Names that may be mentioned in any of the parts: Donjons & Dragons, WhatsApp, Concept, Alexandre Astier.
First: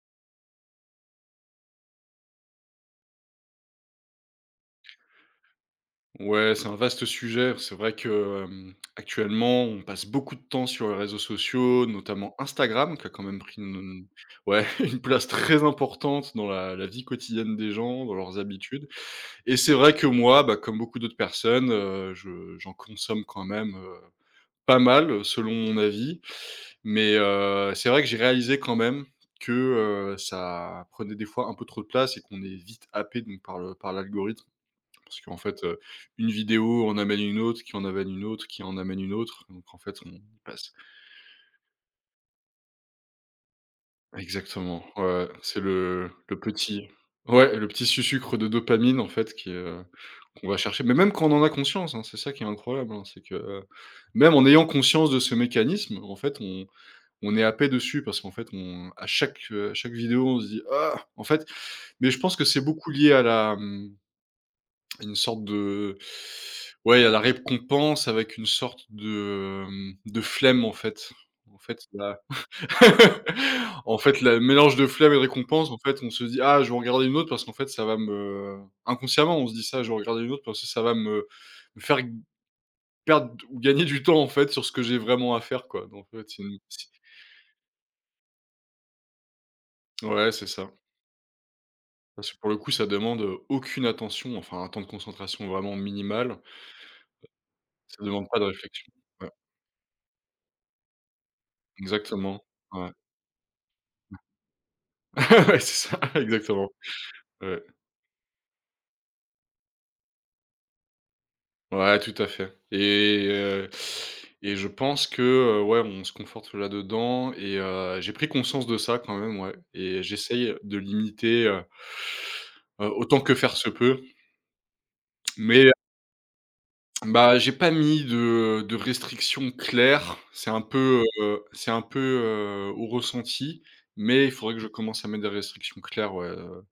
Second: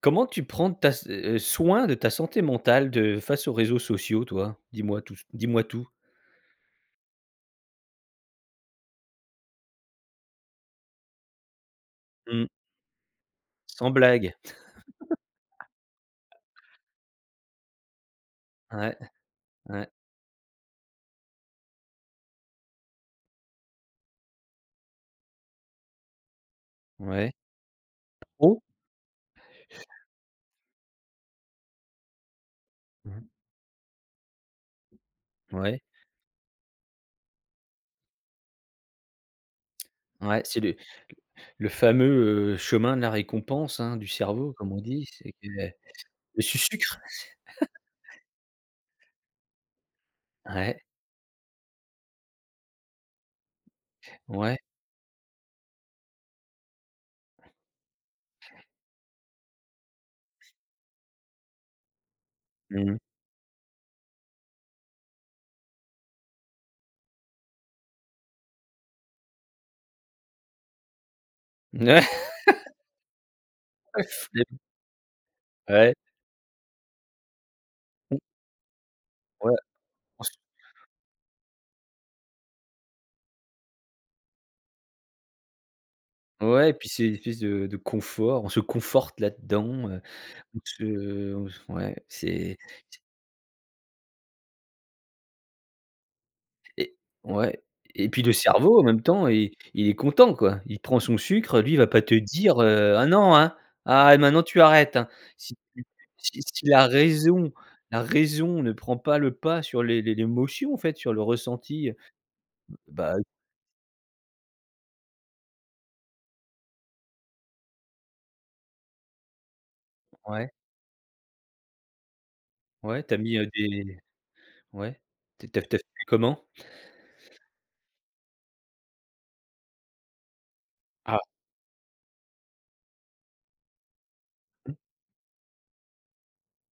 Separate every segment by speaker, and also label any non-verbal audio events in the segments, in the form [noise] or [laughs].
Speaker 1: Comment tu prends ta s soin de ta santé mentale de face aux réseaux sociaux toi? Dis-moi tout, dis-moi tout.
Speaker 2: Ouais, c'est un vaste sujet. C'est vrai que, actuellement, on passe beaucoup de temps sur les réseaux sociaux, notamment
Speaker 1: Mmh.
Speaker 2: Instagram, qui a quand même pris
Speaker 1: Sans
Speaker 2: une
Speaker 1: blague.
Speaker 2: ouais, [laughs] une place très importante dans la vie quotidienne des gens, dans leurs habitudes.
Speaker 1: Ouais,
Speaker 2: Et c'est
Speaker 1: ouais,
Speaker 2: vrai que moi, bah, comme beaucoup d'autres personnes, je j'en consomme quand même, pas mal, selon mon avis. Mais,
Speaker 1: ouais.
Speaker 2: c'est vrai que j'ai réalisé
Speaker 1: Trop?
Speaker 2: quand même que, ça prenait des fois un peu trop de place et qu'on est vite happé
Speaker 1: Mmh.
Speaker 2: donc par le par l'algorithme. Parce qu'en fait,
Speaker 1: Ouais,
Speaker 2: une vidéo en amène une autre, qui en amène une autre, qui en amène une autre, donc en fait, on y
Speaker 1: ouais, c'est
Speaker 2: passe
Speaker 1: le fameux, chemin de la récompense, hein, du cerveau comme on
Speaker 2: exactement, ouais,
Speaker 1: dit,
Speaker 2: ouais,
Speaker 1: c'est que
Speaker 2: c'est
Speaker 1: le
Speaker 2: le petit
Speaker 1: sucre.
Speaker 2: ouais, le petit sucre de dopamine en fait qui, qu'on va
Speaker 1: Ouais,
Speaker 2: chercher. Mais même quand on en a conscience, hein, c'est ça qui est incroyable, hein, c'est que, même en
Speaker 1: ouais.
Speaker 2: ayant conscience de ce mécanisme, en fait, on est happé dessus parce qu'en fait, on à à chaque vidéo, on se dit: «Ah!» en fait, mais je pense que c'est beaucoup
Speaker 1: Mmh.
Speaker 2: lié à la, mmh. Une sorte de ouais, il y a la récompense avec une sorte de flemme, en fait. En fait,
Speaker 1: Ouais,
Speaker 2: la [laughs] en fait, le
Speaker 1: [laughs]
Speaker 2: mélange de flemme et de récompense, en
Speaker 1: ouais,
Speaker 2: fait, on se dit: «Ah, je vais en regarder une autre parce qu'en fait, ça va
Speaker 1: mmh,
Speaker 2: me». Inconsciemment, on
Speaker 1: ouais,
Speaker 2: se dit ça: «Je vais en regarder
Speaker 1: on
Speaker 2: une
Speaker 1: se
Speaker 2: autre parce que ça va me faire perdre ou gagner du temps, en fait, sur ce que j'ai vraiment à faire, quoi». Donc en fait, c'est une
Speaker 1: ouais, et puis
Speaker 2: c'est
Speaker 1: c'est une espèce de confort, on se conforte là-dedans,
Speaker 2: ouais, c'est ça.
Speaker 1: on se ouais,
Speaker 2: Parce que pour le
Speaker 1: c'est
Speaker 2: coup, ça demande, aucune attention, enfin, un temps de concentration vraiment minimal.
Speaker 1: Et ouais
Speaker 2: Ça
Speaker 1: et puis
Speaker 2: demande
Speaker 1: le
Speaker 2: pas de
Speaker 1: cerveau en
Speaker 2: réflexion.
Speaker 1: même temps
Speaker 2: Ouais,
Speaker 1: il est content quoi. Il prend son sucre, lui il va pas te
Speaker 2: exactement.
Speaker 1: dire,
Speaker 2: Ouais.
Speaker 1: «Ah non, hein, ah maintenant tu arrêtes, hein».
Speaker 2: [laughs]
Speaker 1: Si
Speaker 2: Ouais,
Speaker 1: tu
Speaker 2: c'est ça, [laughs]
Speaker 1: si si
Speaker 2: exactement.
Speaker 1: la raison
Speaker 2: Ouais.
Speaker 1: la raison ne prend pas le pas sur les l'émotion en fait, sur le ressenti,
Speaker 2: Ouais, tout à fait
Speaker 1: bah
Speaker 2: et je pense que, ouais, on se conforte là-dedans et j'ai pris conscience de ça quand même, ouais et
Speaker 1: ouais,
Speaker 2: j'essaye de limiter,
Speaker 1: ouais, t'as
Speaker 2: autant que
Speaker 1: mis,
Speaker 2: faire se
Speaker 1: des
Speaker 2: peut.
Speaker 1: ouais. t'as t'as
Speaker 2: Mais
Speaker 1: tu fait comment?
Speaker 2: bah, j'ai pas mis de restrictions claires.
Speaker 1: Ah,
Speaker 2: C'est un peu, au ressenti. Mais il faudrait que je commence à mettre des restrictions claires, ouais,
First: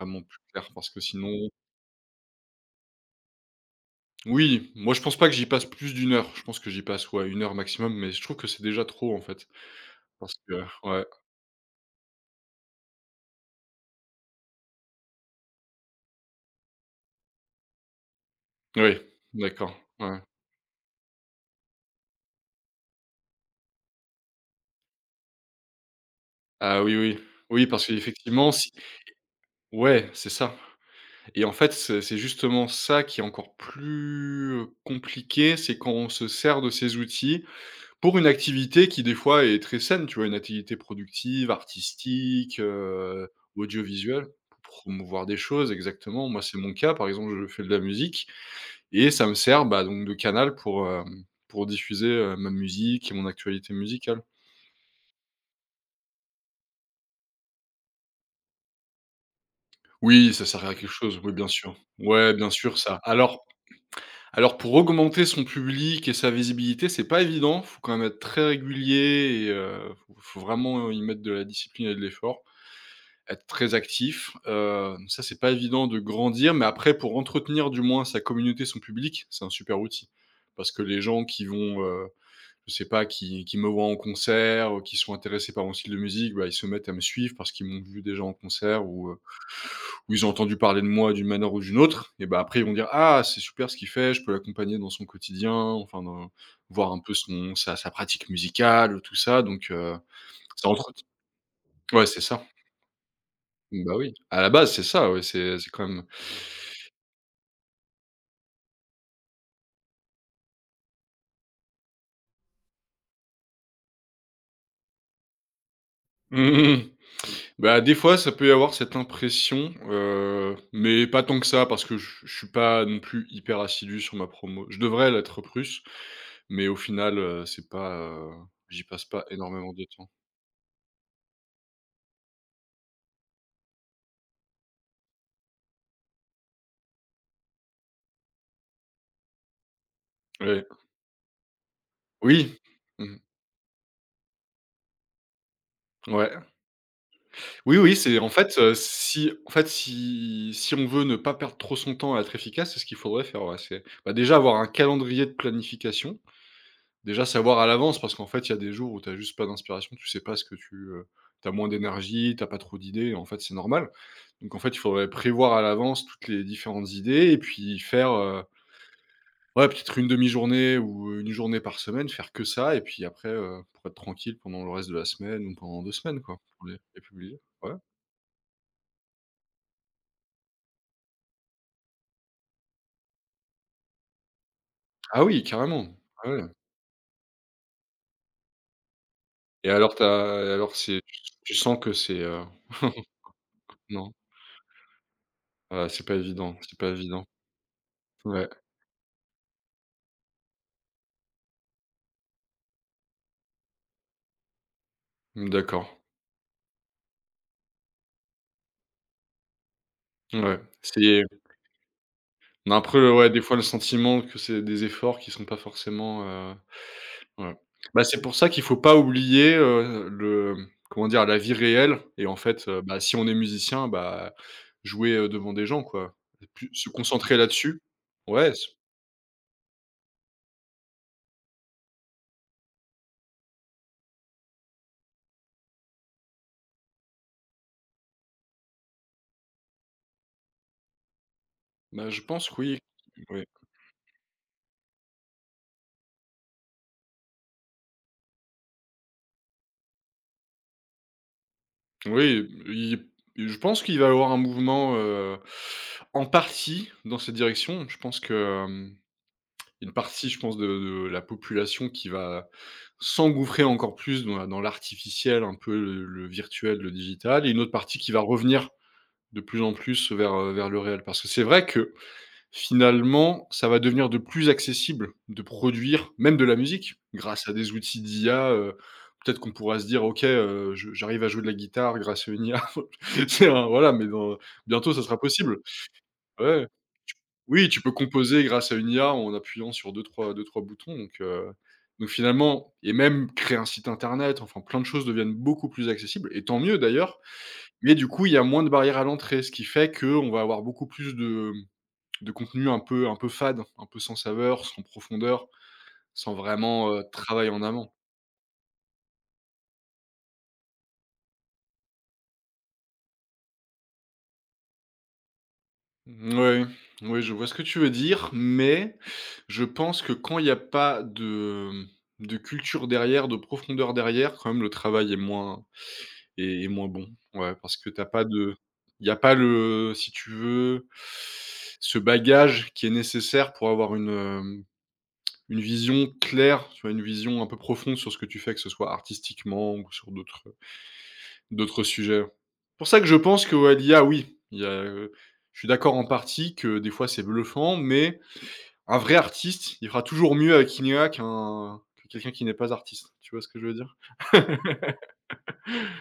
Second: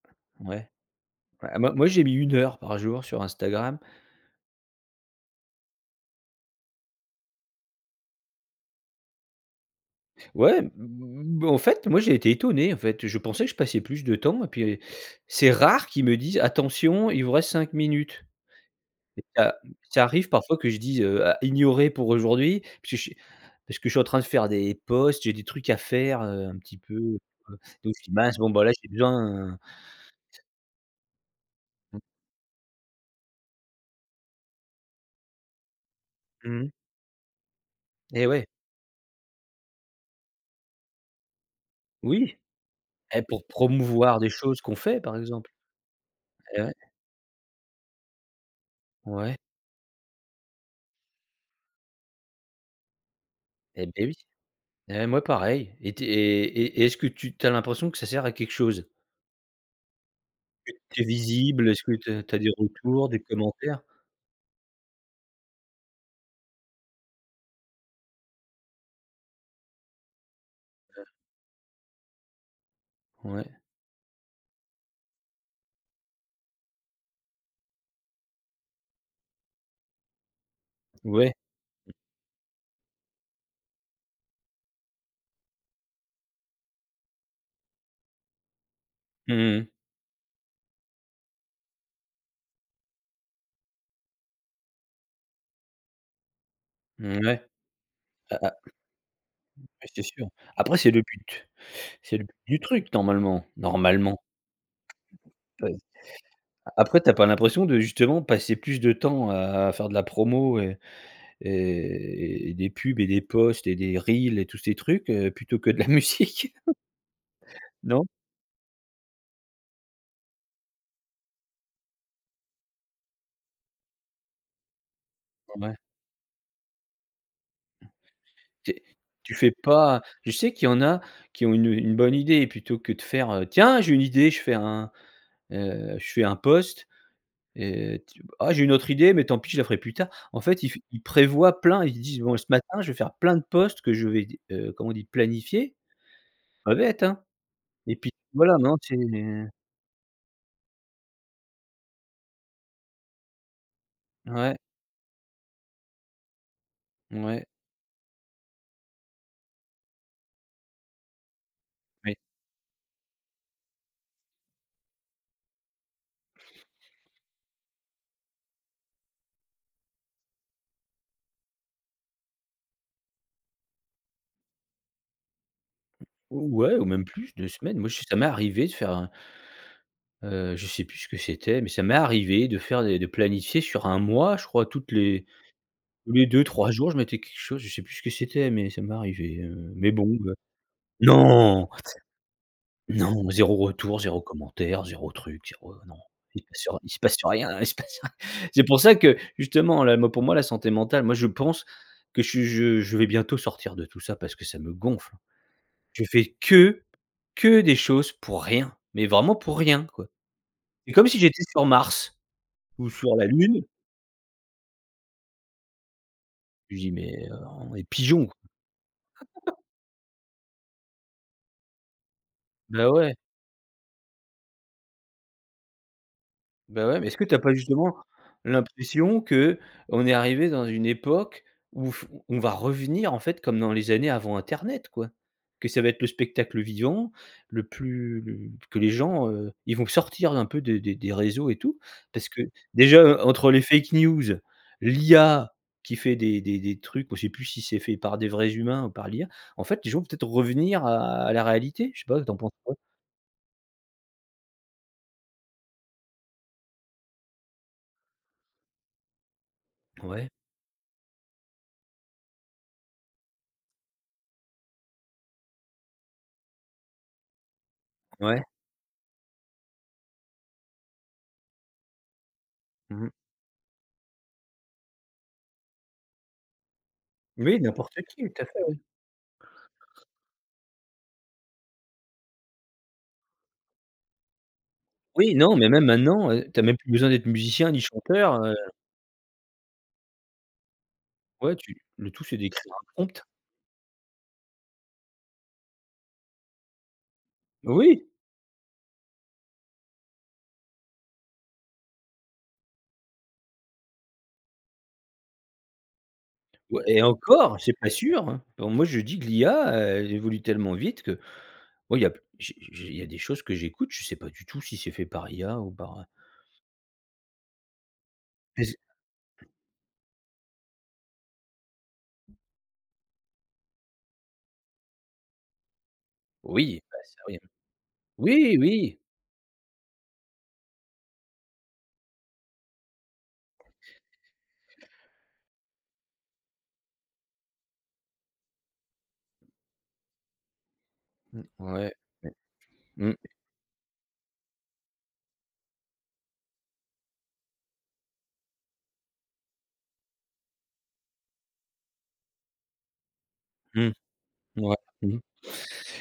Speaker 2: vraiment plus
Speaker 1: mmh, ouais.
Speaker 2: claires parce que sinon.
Speaker 1: Bah moi j'ai mis une heure par jour sur Instagram.
Speaker 2: Oui, moi je pense pas que j'y passe plus d'une heure. Je pense que j'y passe, ouais, une heure maximum, mais je trouve que c'est déjà trop en fait. Parce que ouais,
Speaker 1: Moi, j'ai été étonné, en fait. Je pensais que je passais plus de temps et puis c'est rare qu'ils me disent: «Attention, il vous reste 5 minutes»
Speaker 2: oui,
Speaker 1: et ça
Speaker 2: d'accord,
Speaker 1: ça
Speaker 2: ouais.
Speaker 1: arrive parfois que je dise, «À ignorer pour aujourd'hui», parce que je suis en train de faire des posts, j'ai des trucs à faire,
Speaker 2: Ah oui, oui. Oui, parce
Speaker 1: donc je dis: «Mince, bon,
Speaker 2: qu'effectivement
Speaker 1: bah,
Speaker 2: si
Speaker 1: là, j'ai besoin».
Speaker 2: ouais, c'est ça et en fait,
Speaker 1: Mmh
Speaker 2: c'est justement ça qui est encore plus, compliqué, c'est quand on se sert
Speaker 1: mh
Speaker 2: de ces outils pour une
Speaker 1: et ouais,
Speaker 2: activité qui des fois est très saine, tu vois? Une activité productive,
Speaker 1: oui,
Speaker 2: artistique,
Speaker 1: et Pour promouvoir
Speaker 2: audiovisuelle,
Speaker 1: des choses qu'on
Speaker 2: pour
Speaker 1: fait, par
Speaker 2: promouvoir des
Speaker 1: exemple.
Speaker 2: choses exactement. Moi, c'est
Speaker 1: Et
Speaker 2: mon
Speaker 1: ouais,
Speaker 2: cas, par exemple, je fais de la musique. Et ça me
Speaker 1: ouais,
Speaker 2: sert, bah, donc de canal pour, pour diffuser, ma musique et mon actualité
Speaker 1: et beh, oui,
Speaker 2: musicale.
Speaker 1: et Moi, pareil. Et tu es et Est-ce que tu as l'impression que ça sert à quelque chose?
Speaker 2: Oui, ça sert à quelque
Speaker 1: Tu es
Speaker 2: chose, oui, bien
Speaker 1: visible?
Speaker 2: sûr.
Speaker 1: Est-ce que tu as
Speaker 2: Ouais,
Speaker 1: tu as
Speaker 2: bien
Speaker 1: des
Speaker 2: sûr, ça
Speaker 1: retours, des commentaires?
Speaker 2: alors pour augmenter son public et sa visibilité, c'est pas évident. Faut quand même être très régulier et faut vraiment y mettre de la discipline et de l'effort, être
Speaker 1: Ouais,
Speaker 2: très actif. Ça, c'est pas évident de grandir, mais après pour entretenir du moins sa communauté, son public, c'est un super outil. Parce que les gens
Speaker 1: ouais.
Speaker 2: qui vont, je sais pas, qui me voient en concert, ou qui sont intéressés par mon style de musique, bah, ils se mettent à me suivre parce qu'ils m'ont vu déjà en concert
Speaker 1: Mmh mh.
Speaker 2: ou ils ont entendu parler de moi d'une manière ou d'une autre et bah, après ils vont dire: «Ah c'est super ce qu'il fait, je peux l'accompagner dans son quotidien», enfin dans voir un peu
Speaker 1: Mmh, Ouais.
Speaker 2: son sa pratique
Speaker 1: Ah ah,
Speaker 2: musicale, tout ça donc
Speaker 1: Oui, c'est sûr.
Speaker 2: ça
Speaker 1: Après, c'est le
Speaker 2: entretient
Speaker 1: but.
Speaker 2: ouais,
Speaker 1: C'est
Speaker 2: c'est
Speaker 1: le but
Speaker 2: ça.
Speaker 1: du truc normalement,
Speaker 2: Bah, oui,
Speaker 1: normalement.
Speaker 2: à la base c'est ça, ouais, c'est
Speaker 1: Ouais.
Speaker 2: quand même.
Speaker 1: Après, tu as pas l'impression de justement passer plus de temps à faire de la promo et des pubs et des posts et des reels et tous ces trucs, plutôt que de la [laughs] musique?
Speaker 2: [laughs] Bah, des
Speaker 1: Non?
Speaker 2: fois, ça peut y avoir cette impression, mais pas tant que ça parce que je suis pas non plus hyper assidu sur ma promo. Je devrais l'être
Speaker 1: Ouais.
Speaker 2: plus, mais au final, c'est pas, heu,
Speaker 1: Tu es
Speaker 2: j'y passe pas
Speaker 1: tu fais
Speaker 2: énormément de
Speaker 1: pas
Speaker 2: temps.
Speaker 1: Je sais qu'il y en a qui ont une bonne idée plutôt que de faire, «Tiens, j'ai une idée, je fais un post». Et tu «Ah, j'ai une autre idée, mais tant pis, je la ferai plus tard». En fait,
Speaker 2: Ouais.
Speaker 1: ils prévoient plein, ils disent: «Bon, ce
Speaker 2: Oui.
Speaker 1: matin, je vais faire
Speaker 2: Mmh.
Speaker 1: plein de postes que je vais d comment on dit? Planifier».
Speaker 2: Ouais.
Speaker 1: Pas bête, hein?
Speaker 2: Oui,
Speaker 1: Et
Speaker 2: oui,
Speaker 1: puis
Speaker 2: c'est en
Speaker 1: voilà,
Speaker 2: fait,
Speaker 1: non, c'est
Speaker 2: si
Speaker 1: ouais,
Speaker 2: en fait, si on veut ne pas perdre trop son temps à être efficace, c'est ce qu'il faudrait faire, ouais. C'est, bah, déjà avoir un calendrier de planification. Déjà
Speaker 1: ouais,
Speaker 2: savoir à l'avance parce qu'en fait, il y a des jours où tu as juste pas d'inspiration, tu sais pas ce que tu, as moins
Speaker 1: mais
Speaker 2: d'énergie, t'as pas trop d'idées, en fait, c'est normal. Donc en fait, il faudrait prévoir à l'avance toutes les différentes idées et puis faire, ouais, peut-être une demi-journée ou une journée par semaine, faire que ça et puis après, pour être tranquille pendant le reste de la semaine ou pendant deux semaines, quoi, pour
Speaker 1: ouais
Speaker 2: les
Speaker 1: ou même plus,
Speaker 2: publier.
Speaker 1: 2
Speaker 2: Ouais.
Speaker 1: semaines. Moi, je ça m'est arrivé de faire un, je sais plus ce que c'était, mais ça m'est arrivé de faire des de planifier sur un mois, je crois, toutes les
Speaker 2: Ah oui, carrément.
Speaker 1: tous les
Speaker 2: Ah ouais
Speaker 1: deux trois jours, je mettais quelque chose, je sais plus ce que c'était, mais ça m'est arrivé,
Speaker 2: et alors tu as et alors c'est tu
Speaker 1: non!
Speaker 2: sens que c'est, heu. [laughs]
Speaker 1: Non, zéro retour,
Speaker 2: Non,
Speaker 1: zéro commentaire, zéro truc, zéro. Non.
Speaker 2: c'est pas
Speaker 1: Il
Speaker 2: évident,
Speaker 1: se
Speaker 2: c'est
Speaker 1: passe il
Speaker 2: pas
Speaker 1: se passe
Speaker 2: évident.
Speaker 1: rien, [laughs] il se passe rien.
Speaker 2: Ouais,
Speaker 1: C'est pour ça que justement là, moi pour moi la santé mentale, moi je pense que je vais bientôt sortir de tout ça parce que ça me gonfle.
Speaker 2: mmh, d'accord.
Speaker 1: Je fais que des choses pour rien, mais vraiment pour rien, quoi.
Speaker 2: Ouais,
Speaker 1: C'est comme si
Speaker 2: c'est.
Speaker 1: j'étais sur Mars
Speaker 2: On a un
Speaker 1: ou
Speaker 2: peu,
Speaker 1: sur la
Speaker 2: ouais, des fois
Speaker 1: Lune.
Speaker 2: le sentiment que c'est des efforts qui sont pas forcément,
Speaker 1: Je dis: «Mais,
Speaker 2: ouais.
Speaker 1: on est
Speaker 2: Bah, c'est
Speaker 1: pigeons, quoi».
Speaker 2: pour ça qu'il faut pas oublier, le comment dire? La vie réelle et en fait,
Speaker 1: Bah
Speaker 2: bah,
Speaker 1: ouais.
Speaker 2: si on est musicien, bah, jouer, devant des gens, quoi. Plus
Speaker 1: Bah,
Speaker 2: se
Speaker 1: ouais, mais est-ce que tu
Speaker 2: concentrer
Speaker 1: as pas
Speaker 2: là-dessus.
Speaker 1: justement
Speaker 2: Ouais, s
Speaker 1: l'impression que on est arrivé dans une époque où f on va revenir en fait comme dans les années avant internet quoi? Que ça va être le spectacle vivant, le plus le que les gens, ils vont sortir un peu des réseaux et tout,
Speaker 2: bah, je
Speaker 1: parce que
Speaker 2: pense que oui.
Speaker 1: déjà,
Speaker 2: Oui.
Speaker 1: entre les fake news, l'IA qui fait des trucs, on ne sait plus si c'est fait par des vrais humains ou par l'IA, en fait, les gens vont peut-être revenir à la réalité, je sais pas, t'en
Speaker 2: Oui,
Speaker 1: penses quoi?
Speaker 2: il je pense qu'il va y avoir un mouvement, en partie dans cette direction. Je pense que, hem. Une partie,
Speaker 1: Ouais,
Speaker 2: je pense, de la population qui va s'engouffrer encore plus dans la dans l'artificiel, un peu le virtuel, le digital et une autre partie qui va
Speaker 1: ouais,
Speaker 2: revenir de plus en plus vers, vers le réel. Parce que c'est vrai que,
Speaker 1: mmh
Speaker 2: finalement, ça va devenir de plus accessible de produire même de la musique grâce à
Speaker 1: Oui,
Speaker 2: des
Speaker 1: n'importe
Speaker 2: outils
Speaker 1: qui, tout à
Speaker 2: d'IA,
Speaker 1: fait, ouais.
Speaker 2: peut-être qu'on pourra se dire: «OK, je j'arrive à jouer de la guitare grâce à une IA». [laughs] C'est un voilà, mais dans bientôt ça sera
Speaker 1: Oui, non,
Speaker 2: possible.
Speaker 1: mais même maintenant, tu as
Speaker 2: Ouais.
Speaker 1: même plus besoin
Speaker 2: Tu
Speaker 1: d'être
Speaker 2: oui,
Speaker 1: musicien ni
Speaker 2: tu peux
Speaker 1: chanteur,
Speaker 2: composer grâce à une IA en appuyant sur deux trois boutons
Speaker 1: ouais, tu
Speaker 2: donc
Speaker 1: le tout, c'est d'écrire
Speaker 2: finalement
Speaker 1: un
Speaker 2: et
Speaker 1: prompt.
Speaker 2: même créer un site internet, enfin plein de choses deviennent beaucoup plus accessibles et tant mieux d'ailleurs. Mais
Speaker 1: Oui,
Speaker 2: du coup, il y a moins de barrières à l'entrée, ce qui fait qu'on va avoir beaucoup plus de, mmh, de contenu un peu fade, un peu sans saveur, sans profondeur, sans
Speaker 1: ouais
Speaker 2: vraiment,
Speaker 1: et
Speaker 2: travail
Speaker 1: encore,
Speaker 2: en
Speaker 1: c'est
Speaker 2: amont.
Speaker 1: pas sûr, hein. Bon, moi, je dis que l'IA, elle évolue tellement vite que moi, il y a des choses que j'écoute, je sais pas du tout si c'est fait par IA ou par,
Speaker 2: Mouais, oui, je vois ce que tu veux dire,
Speaker 1: mais
Speaker 2: mais je pense que quand il y a pas de, de culture derrière, de profondeur derrière, quand même le travail est moins est
Speaker 1: oui,
Speaker 2: moins
Speaker 1: bah,
Speaker 2: bon.
Speaker 1: ça, oui.
Speaker 2: Ouais, parce que t'as pas de
Speaker 1: Oui, oui,
Speaker 2: il y a pas le si tu veux, ce bagage qui est nécessaire pour avoir une, une vision claire, tu vois? Une vision un peu profonde sur ce que tu fais, que ce soit artistiquement ou sur d'autres. D'autres
Speaker 1: ouais,
Speaker 2: sujets.
Speaker 1: ouais.
Speaker 2: Pour ça que
Speaker 1: Mmh,
Speaker 2: je pense que ouais, l'IA oui, il y a, je suis d'accord en partie que des fois c'est bluffant, mais un vrai artiste, il fera toujours mieux avec une IA qu'un quelqu'un qui n'est pas artiste. Tu vois ce que je veux
Speaker 1: mmh,
Speaker 2: dire? [laughs]
Speaker 1: ouais. Mmh.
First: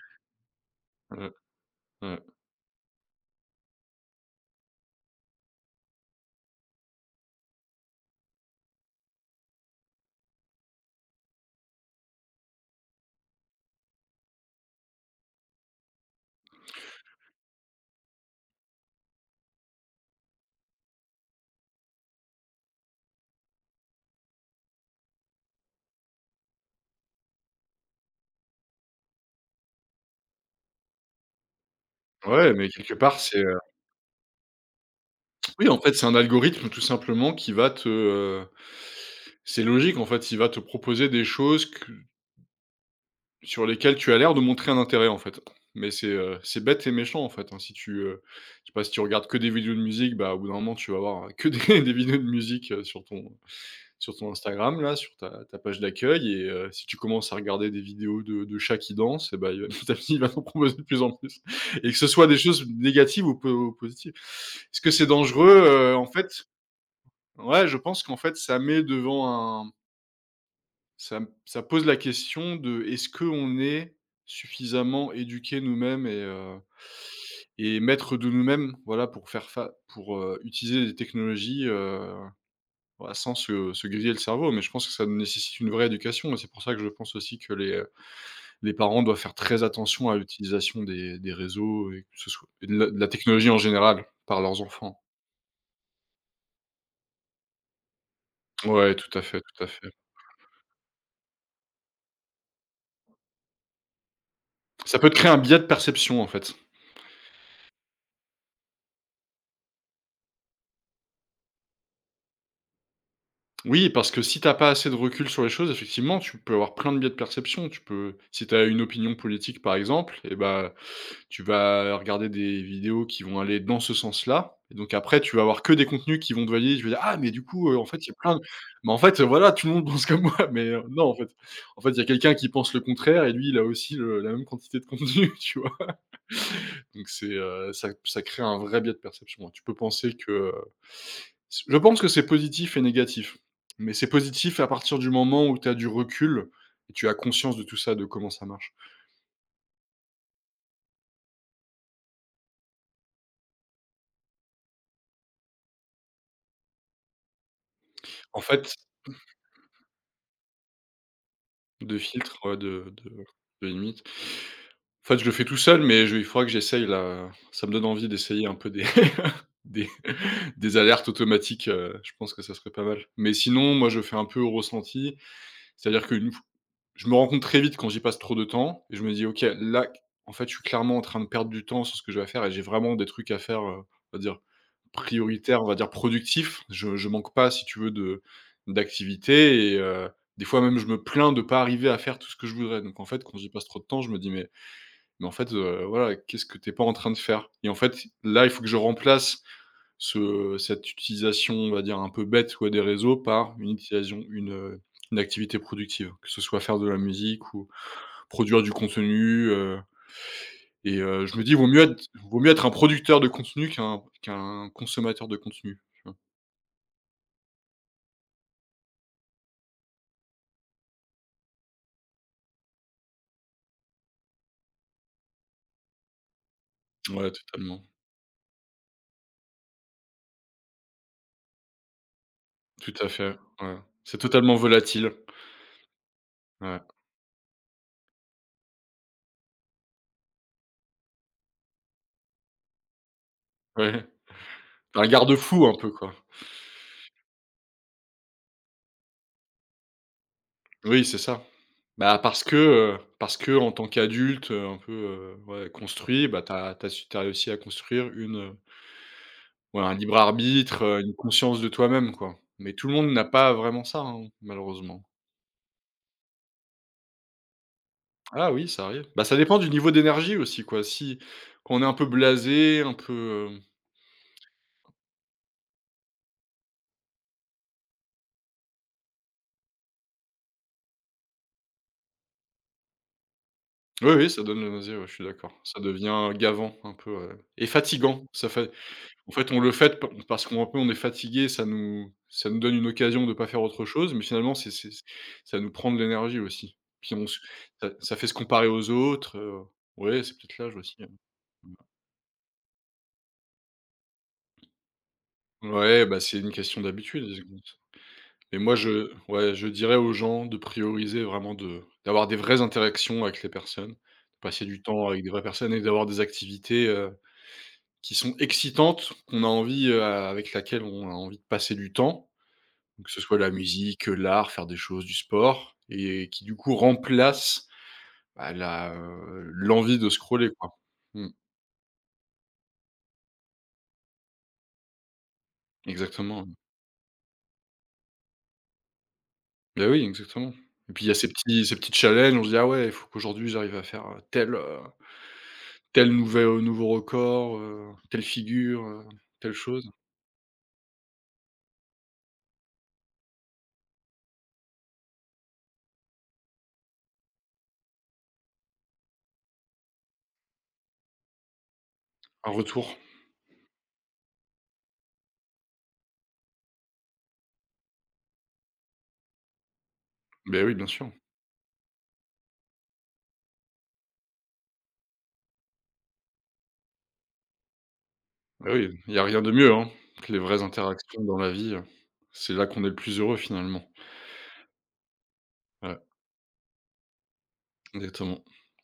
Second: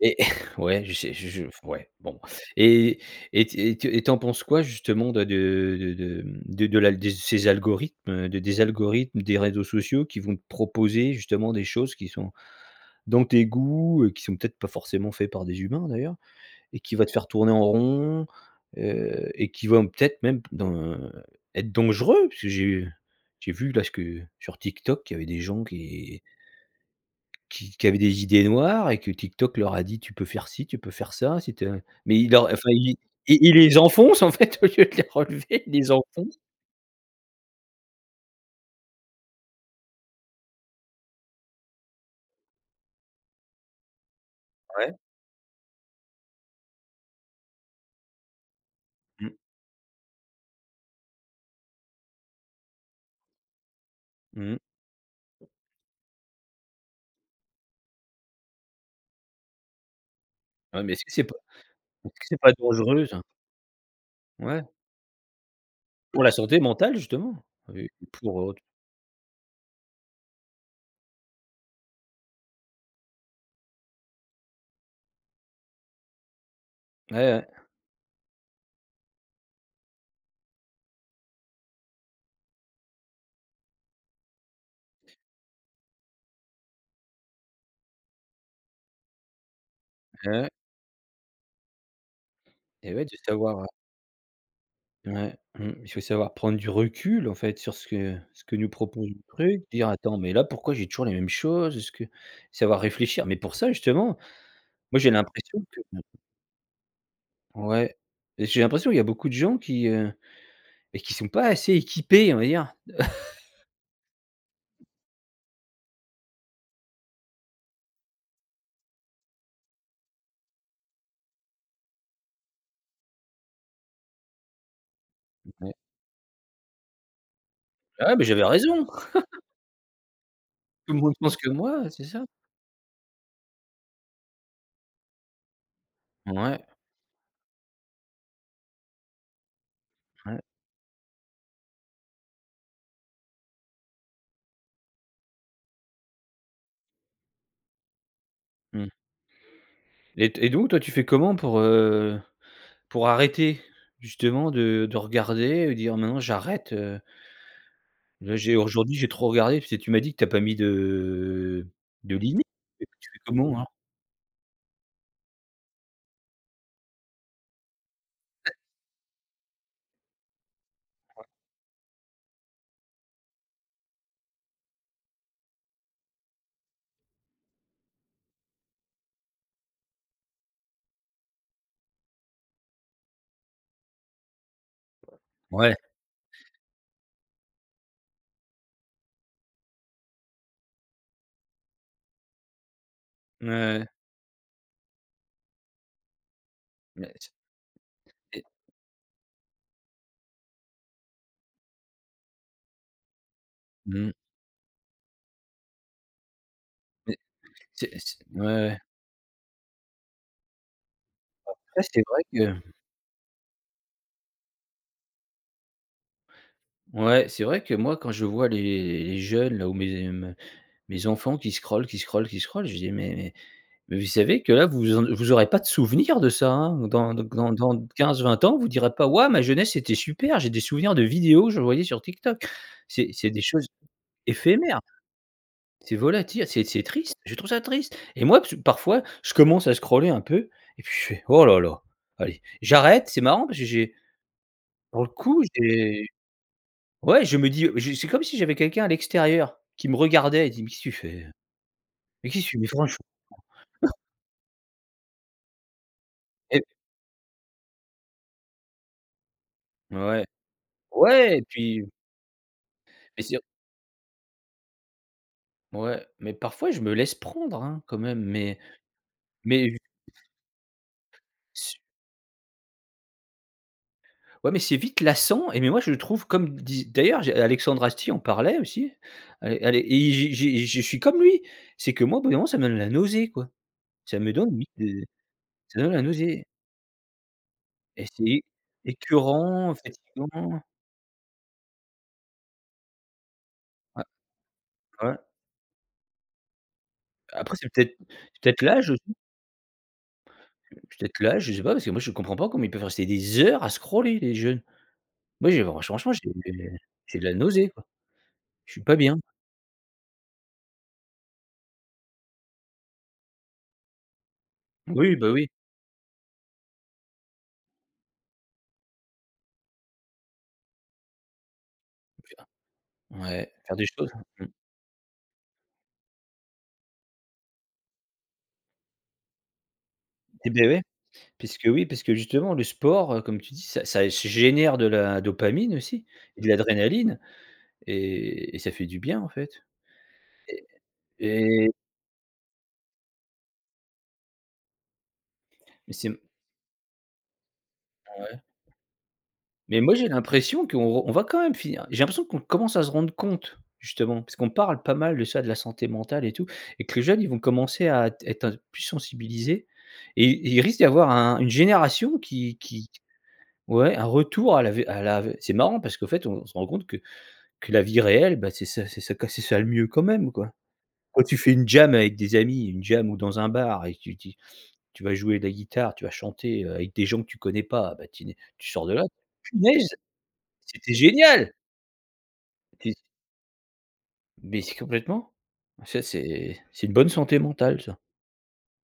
Speaker 1: Et [laughs] ouais, je sais
Speaker 2: Ouais,
Speaker 1: je- ouais, bon
Speaker 2: ouais.
Speaker 1: et tu penses quoi justement de l'al des ces algorithmes, de des algorithmes des réseaux sociaux qui vont te proposer justement des choses qui sont dans tes goûts, qui sont peut-être pas forcément faits par des humains d'ailleurs et qui va te faire tourner en rond, et qui vont peut-être même dans être dangereux? Parce que j'ai vu là ce que sur TikTok, il y avait des gens qui avaient des idées noires et que TikTok leur a dit: «Tu peux faire ci, tu peux faire ça, si tu as» mais il leur
Speaker 2: Ouais, mais
Speaker 1: enfin
Speaker 2: quelque part c'est,
Speaker 1: il les enfonce en fait [laughs] au lieu de les relever,
Speaker 2: oui
Speaker 1: il
Speaker 2: en
Speaker 1: les
Speaker 2: fait c'est un
Speaker 1: enfonce.
Speaker 2: algorithme tout simplement qui va te, c'est logique en fait, il va te proposer des choses que sur lesquels tu as l'air de montrer un
Speaker 1: Ouais.
Speaker 2: intérêt, en fait. Mais c'est bête et méchant, en fait, hein. Si tu, je sais pas, si tu regardes
Speaker 1: Mmh.
Speaker 2: que des vidéos de musique, bah, au bout d'un moment, tu vas avoir, que des [laughs] des vidéos de musique, sur ton
Speaker 1: Mmh.
Speaker 2: Instagram, là, sur ta page d'accueil et si tu commences à regarder des vidéos de chats qui dansent et bah, il va [laughs] ta fille va t'en proposer
Speaker 1: Ouais,
Speaker 2: de
Speaker 1: mais
Speaker 2: plus
Speaker 1: est-ce
Speaker 2: en
Speaker 1: que c'est pas
Speaker 2: plus et que ce
Speaker 1: Est-ce que
Speaker 2: soit des
Speaker 1: c'est pas
Speaker 2: choses
Speaker 1: dangereux ça?
Speaker 2: négatives ou po ou positives.
Speaker 1: Ouais,
Speaker 2: Est-ce que c'est dangereux? En
Speaker 1: pour
Speaker 2: fait,
Speaker 1: la santé mentale justement,
Speaker 2: ouais, je
Speaker 1: et
Speaker 2: pense qu'en fait,
Speaker 1: pour,
Speaker 2: ça met devant un ça me ça pose la question de est-ce qu'on est suffisamment éduqués nous-mêmes
Speaker 1: ouais, ouais,
Speaker 2: et maîtres de nous-mêmes, voilà, pour faire fa pour, utiliser des technologies, bah, sans se griller le cerveau? Mais je pense que ça nécessite une vraie éducation et c'est pour ça que je pense aussi que les parents doivent faire très attention à
Speaker 1: ouais
Speaker 2: l'utilisation des réseaux et que ce soit et de la de
Speaker 1: ouais,
Speaker 2: la
Speaker 1: de
Speaker 2: technologie en
Speaker 1: savoir,
Speaker 2: général par leurs enfants.
Speaker 1: ouais, mmh, il faut savoir prendre du recul en fait sur ce que nous
Speaker 2: Ouais,
Speaker 1: propose le
Speaker 2: tout à fait,
Speaker 1: truc,
Speaker 2: tout à
Speaker 1: dire:
Speaker 2: fait.
Speaker 1: «Attends, mais là pourquoi j'ai toujours les mêmes choses? Est-ce que» savoir réfléchir, mais pour ça justement,
Speaker 2: Ça
Speaker 1: moi
Speaker 2: peut
Speaker 1: j'ai
Speaker 2: te créer un biais
Speaker 1: l'impression.
Speaker 2: de perception, en fait.
Speaker 1: Ouais j'ai l'impression qu'il y a beaucoup de gens qui sont pas assez équipés, on va dire.
Speaker 2: Oui, parce que si t'as pas assez de recul sur les choses, effectivement, tu peux avoir plein de biais de perception. Tu peux, si tu as une opinion politique, par exemple, et ben, tu vas regarder des vidéos qui vont aller dans ce sens-là. Et donc après, tu vas avoir
Speaker 1: Ouais.
Speaker 2: que des contenus qui vont te valider. Tu vas dire, ah, mais du coup, en fait, il y a
Speaker 1: Ah mais
Speaker 2: plein de
Speaker 1: j'avais raison!
Speaker 2: mais en fait, voilà, tout le monde [laughs] pense comme moi, [laughs] mais
Speaker 1: Tout le
Speaker 2: non,
Speaker 1: monde
Speaker 2: en fait.
Speaker 1: pense que
Speaker 2: En
Speaker 1: moi,
Speaker 2: fait, il y
Speaker 1: c'est
Speaker 2: a
Speaker 1: ça.
Speaker 2: quelqu'un qui pense le contraire et lui, il a aussi le la même quantité de contenu, [laughs] tu vois?
Speaker 1: Ouais,
Speaker 2: Donc c'est, ça crée un vrai biais de perception, hein. Tu peux penser que,
Speaker 1: ouais,
Speaker 2: je pense que c'est positif et négatif, mais c'est positif à partir du moment où tu as du recul et tu as conscience de tout ça, de comment ça marche.
Speaker 1: mmh et donc toi, tu fais comment pour arrêter justement de regarder, et dire: «Maintenant j'arrête, là
Speaker 2: En
Speaker 1: j'ai
Speaker 2: fait,
Speaker 1: aujourd'hui j'ai trop regardé», tu sais, tu m'as dit que t'as pas mis de
Speaker 2: de filtres,
Speaker 1: limite,
Speaker 2: ouais, de
Speaker 1: mais tu
Speaker 2: de
Speaker 1: fais comment
Speaker 2: de
Speaker 1: alors?
Speaker 2: limites. En fait, je le fais tout seul, mais je il faudra que j'essaye là, ça me donne envie d'essayer un peu des [laughs] des des alertes automatiques, je pense que ça serait pas mal. Mais sinon, moi, je fais un peu au ressenti, c'est-à-dire qu'une Je me rends compte très vite quand j'y passe trop de temps et je me dis: «OK, là, en fait, je suis clairement en train de perdre du temps sur ce que je vais faire et j'ai vraiment des trucs à faire, on va dire prioritaires, on
Speaker 1: Ouais.
Speaker 2: va dire productifs». Je manque pas, si tu veux, de d'activités et des fois même, je me plains de pas arriver à faire tout ce que je voudrais. Donc en fait, quand
Speaker 1: Ouais,
Speaker 2: j'y passe trop de
Speaker 1: ouais.
Speaker 2: temps, je me dis: mais en fait, voilà, qu'est-ce que t'es pas en train
Speaker 1: Mais
Speaker 2: de
Speaker 1: c'est
Speaker 2: faire?» Et en fait,
Speaker 1: et
Speaker 2: là, il faut que je remplace ce cette utilisation, on va dire, un peu bête, ouais, des réseaux par une
Speaker 1: mmh,
Speaker 2: utilisation une activité productive, que ce soit faire de la
Speaker 1: mais
Speaker 2: musique ou
Speaker 1: c'est ouais,
Speaker 2: produire du
Speaker 1: ouais.
Speaker 2: contenu, et je me dis:
Speaker 1: Ça c'est vrai
Speaker 2: Vaut mieux être
Speaker 1: que
Speaker 2: un producteur de contenu qu'un consommateur de contenu», tu
Speaker 1: Ouais, c'est vrai que moi, quand je vois les jeunes là, ou mes enfants qui scrollent, qui scrollent, qui scrollent, je dis: «Mais vous savez que là, vous aurez pas de souvenir de ça, hein? Dans
Speaker 2: vois?
Speaker 1: dans
Speaker 2: Ouais,
Speaker 1: dans
Speaker 2: totalement.
Speaker 1: dans 15 ans, vous direz pas: "Waouh, ma jeunesse, c'était super, j'ai des souvenirs de vidéos que je voyais sur TikTok."»
Speaker 2: Tout à
Speaker 1: C'est
Speaker 2: fait,
Speaker 1: des choses
Speaker 2: ouais. C'est totalement
Speaker 1: éphémères,
Speaker 2: volatile.
Speaker 1: c'est volatile, c'est
Speaker 2: Ouais,
Speaker 1: c'est triste, je trouve ça triste et moi, parce parfois, je commence à scroller un peu et puis je fais: «Oh là là, allez, j'arrête». C'est marrant parce que j'ai
Speaker 2: ouais.
Speaker 1: pour
Speaker 2: Un
Speaker 1: le coup,
Speaker 2: garde-fou un peu,
Speaker 1: j'ai.
Speaker 2: quoi.
Speaker 1: Ouais, je me dis, je c'est comme si j'avais quelqu'un à l'extérieur qui me regardait et dit: «Mais qu'est-ce que tu
Speaker 2: Oui, c'est
Speaker 1: fais?
Speaker 2: ça. Bah,
Speaker 1: Mais qu'est-ce que tu fais? Mais franchement»
Speaker 2: parce que en tant qu'adulte, un peu, ouais, construit, bah, tu
Speaker 1: et
Speaker 2: as réussi à construire. Ouais, un libre
Speaker 1: ouais,
Speaker 2: arbitre, une
Speaker 1: ouais, et
Speaker 2: conscience de
Speaker 1: puis
Speaker 2: toi-même, quoi. Mais tout le monde
Speaker 1: mais
Speaker 2: n'a
Speaker 1: c'est
Speaker 2: pas vraiment ça, hein, malheureusement.
Speaker 1: ouais, mais parfois je me laisse prendre, hein, quand même,
Speaker 2: Ah oui, ça arrive. Bah, ça dépend du
Speaker 1: mais
Speaker 2: niveau d'énergie aussi, quoi. Si Quand
Speaker 1: s
Speaker 2: on est un peu blasé, un peu, heu
Speaker 1: ouais, mais c'est vite lassant et mais moi je trouve comme dis d'ailleurs j'ai Alexandre Astier en parlait aussi, allez allez et j'ai je suis comme lui. C'est que moi au bout d'un moment ça me donne la nausée, quoi.
Speaker 2: oui,
Speaker 1: Ça
Speaker 2: oui,
Speaker 1: me
Speaker 2: ça
Speaker 1: donne
Speaker 2: donne
Speaker 1: limite
Speaker 2: la nausée,
Speaker 1: des
Speaker 2: ouais, je suis d'accord. Ça
Speaker 1: Ça donne la
Speaker 2: devient
Speaker 1: nausée
Speaker 2: gavant un peu, ouais et
Speaker 1: et
Speaker 2: fatigant.
Speaker 1: c'est
Speaker 2: Ça fait En fait, on le
Speaker 1: écœurant,
Speaker 2: fait p parce
Speaker 1: fatigant.
Speaker 2: qu'on un peu on est fatigué, ça nous donne une occasion de ne pas faire autre
Speaker 1: Ouais,
Speaker 2: chose, mais finalement, c'est
Speaker 1: ouais.
Speaker 2: ça nous prend de l'énergie aussi. Puis on se
Speaker 1: Après
Speaker 2: Ça ça fait se
Speaker 1: c'est peut-être
Speaker 2: comparer aux
Speaker 1: l'âge aussi.
Speaker 2: autres, ouais, c'est peut-être l'âge aussi, hein.
Speaker 1: Peut-être là je sais pas, parce que moi je comprends pas comment ils peuvent rester des heures à scroller les jeunes. Moi j'ai vran
Speaker 2: Ouais,
Speaker 1: franchement
Speaker 2: bah, c'est une question
Speaker 1: j'ai de
Speaker 2: d'habitude,
Speaker 1: la
Speaker 2: je
Speaker 1: nausée quoi.
Speaker 2: mais
Speaker 1: Je
Speaker 2: moi,
Speaker 1: suis pas
Speaker 2: je
Speaker 1: bien.
Speaker 2: ouais, je dirais aux gens de prioriser vraiment de d'avoir des vraies interactions avec les personnes, de passer du temps
Speaker 1: Oui,
Speaker 2: avec
Speaker 1: bah
Speaker 2: des vraies
Speaker 1: oui.
Speaker 2: personnes et d'avoir des activités, qui sont excitantes, qu'on a envie, avec laquelle on a envie de passer du temps. Donc que ce soit la
Speaker 1: Ouais, faire des
Speaker 2: musique,
Speaker 1: choses. Mmh.
Speaker 2: l'art, faire des choses, du sport et qui du coup remplace, bah, l'envie de scroller,
Speaker 1: Et ben
Speaker 2: quoi.
Speaker 1: ouais,
Speaker 2: Mmh,
Speaker 1: puisque oui, parce que justement le sport, comme tu dis, ça génère de la dopamine aussi et
Speaker 2: exactement, ouais.
Speaker 1: de l'adrénaline et ça fait du bien en fait
Speaker 2: Bah, oui, exactement et puis il y a
Speaker 1: et
Speaker 2: ces petits challenges, on se dit: «Ah ouais, il faut qu'aujourd'hui j'arrive à faire, tel,
Speaker 1: c'est
Speaker 2: tel nouvel nouveau record, telle figure, telle
Speaker 1: mais
Speaker 2: chose».
Speaker 1: moi, j'ai l'impression qu'on re on va quand même finir j'ai l'impression qu'on commence à se rendre compte, justement, parce qu'on parle pas mal de ça, de la santé mentale et tout, et que les jeunes, ils vont commencer à t être un plus sensibilisés et il risque d'y avoir un une génération
Speaker 2: Un
Speaker 1: qui
Speaker 2: retour.
Speaker 1: ouais, un retour à la v à la, c'est marrant parce qu'en fait, on se rend compte que la vie réelle, bah, c'est ça le mieux quand même, quoi.
Speaker 2: Ben oui, bien sûr.
Speaker 1: Quand tu fais une jam avec des amis, une jam ou dans un bar et tu vas jouer de la guitare, tu vas chanter, avec des gens que tu connais pas, bah, tu
Speaker 2: Ben
Speaker 1: sors de
Speaker 2: oui,
Speaker 1: là:
Speaker 2: il y a rien de mieux,
Speaker 1: «Punaise,
Speaker 2: hein, que les vraies
Speaker 1: c'était
Speaker 2: interactions dans la
Speaker 1: génial!»
Speaker 2: vie, c'est là qu'on est
Speaker 1: Puis
Speaker 2: le plus heureux finalement.
Speaker 1: mais c'est complètement.
Speaker 2: Ouais,
Speaker 1: Ça, c'est une bonne santé mentale, ça.
Speaker 2: exactement.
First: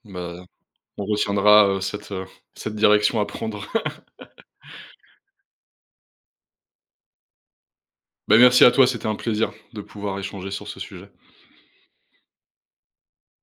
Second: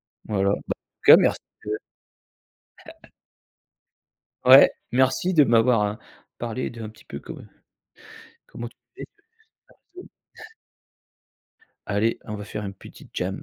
Speaker 2: Bah,
Speaker 1: Voilà. Bah, en tout
Speaker 2: on
Speaker 1: cas, merci
Speaker 2: retiendra,
Speaker 1: de,
Speaker 2: cette, cette direction à prendre. [laughs]
Speaker 1: ouais, merci de m'avoir, parlé d'un petit peu comme
Speaker 2: Bah, merci
Speaker 1: comment
Speaker 2: à
Speaker 1: tu
Speaker 2: toi,
Speaker 1: fais.
Speaker 2: c'était un plaisir de pouvoir échanger sur ce sujet.
Speaker 1: Allez, on va faire une petite jam.